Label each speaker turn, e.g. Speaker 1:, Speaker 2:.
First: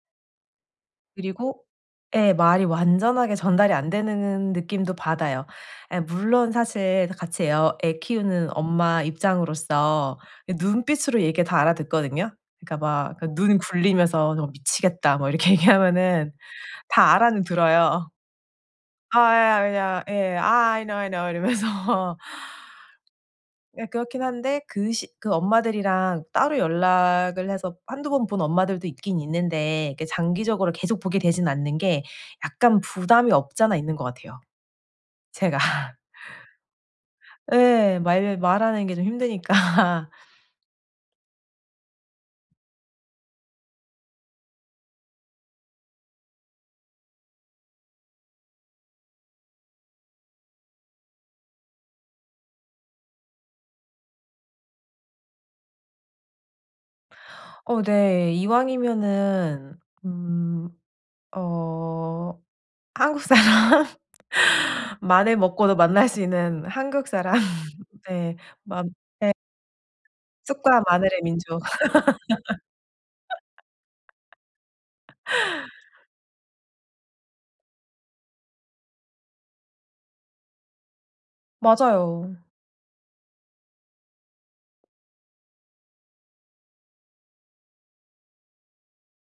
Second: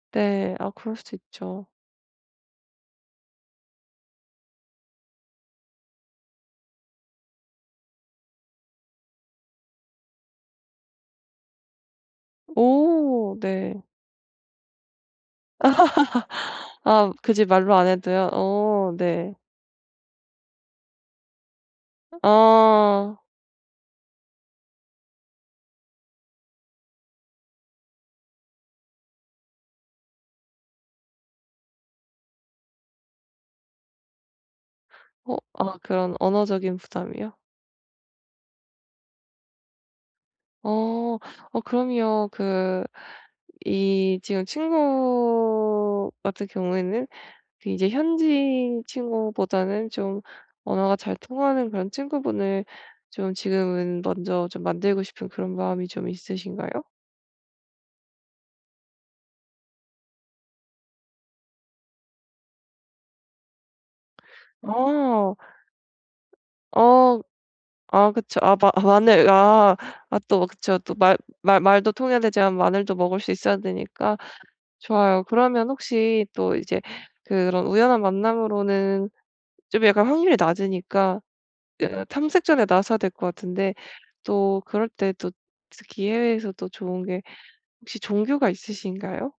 Speaker 1: 네. 아 그럴 수도
Speaker 2: 그리고
Speaker 1: 있죠.
Speaker 2: 예. 말이 완전하게 전달이 안 되느 는 느낌도 받아요. 예 물론 사실 다 같이 애 어 애 키우는 엄마 입장으로서 이 눈빛으로 얘기 다 알아듣거든요? 그러니까 막 그
Speaker 1: 오
Speaker 2: 눈
Speaker 1: 네.
Speaker 2: 굴리면서 "너 미치겠다." 뭐 이렇게 얘기하면은
Speaker 1: 아
Speaker 2: 다 알아는
Speaker 1: 굳이 말로 안
Speaker 2: 들어요.
Speaker 1: 해도요. 오
Speaker 2: 아
Speaker 1: 네.
Speaker 2: 예 아 그냥 예, "아 I know, I know." 이러면서.
Speaker 1: 어.
Speaker 2: 예 그렇긴 한데 그 시 그 엄마들이랑 따로 연락을 해서 한두 번 본 엄마들도 있긴 있는데 그 장기적으로 계속 보게 되진 않는 게 약간 부담이 없지 않아 있는 것 같아요,
Speaker 1: 어
Speaker 2: 제가.
Speaker 1: 아 그런 언어적인 부담이요?
Speaker 2: 예 말을 말하는 게 좀 힘드니까.
Speaker 1: 어. 어 그럼요. 그 이 지금 친구 같은 경우에는 그 이제 현지인 친구보다는 좀 언어가 잘 통하는 그런 친구분을 좀 지금은 먼저 좀 만들고 싶은 그런 마음이 좀 있으신가요?
Speaker 2: 어 네. 이왕이면은 음 어 한국사람.
Speaker 1: 어.
Speaker 2: 마늘 먹고도 만날 수 있는
Speaker 1: 어.
Speaker 2: 한국사람.
Speaker 1: 아
Speaker 2: 네.
Speaker 1: 그쵸. 아 마
Speaker 2: 맘
Speaker 1: 마늘.
Speaker 2: 예
Speaker 1: 아. 아 또 그쵸.
Speaker 2: 쑥과
Speaker 1: 또 말
Speaker 2: 마늘의
Speaker 1: 말
Speaker 2: 민족.
Speaker 1: 말도 통해야 되지만 마늘도 먹을 수 있어야 되니까. 좋아요. 그러면 혹시 또 이제 그런 우연한 만남으로는 좀 약간 확률이 낮으니까 그
Speaker 2: 맞아요.
Speaker 1: 탐색전에 나서야 될 것 같은데 또 그럴 때 또 특히 해외에서 또 좋은 게 혹시 종교가 있으신가요?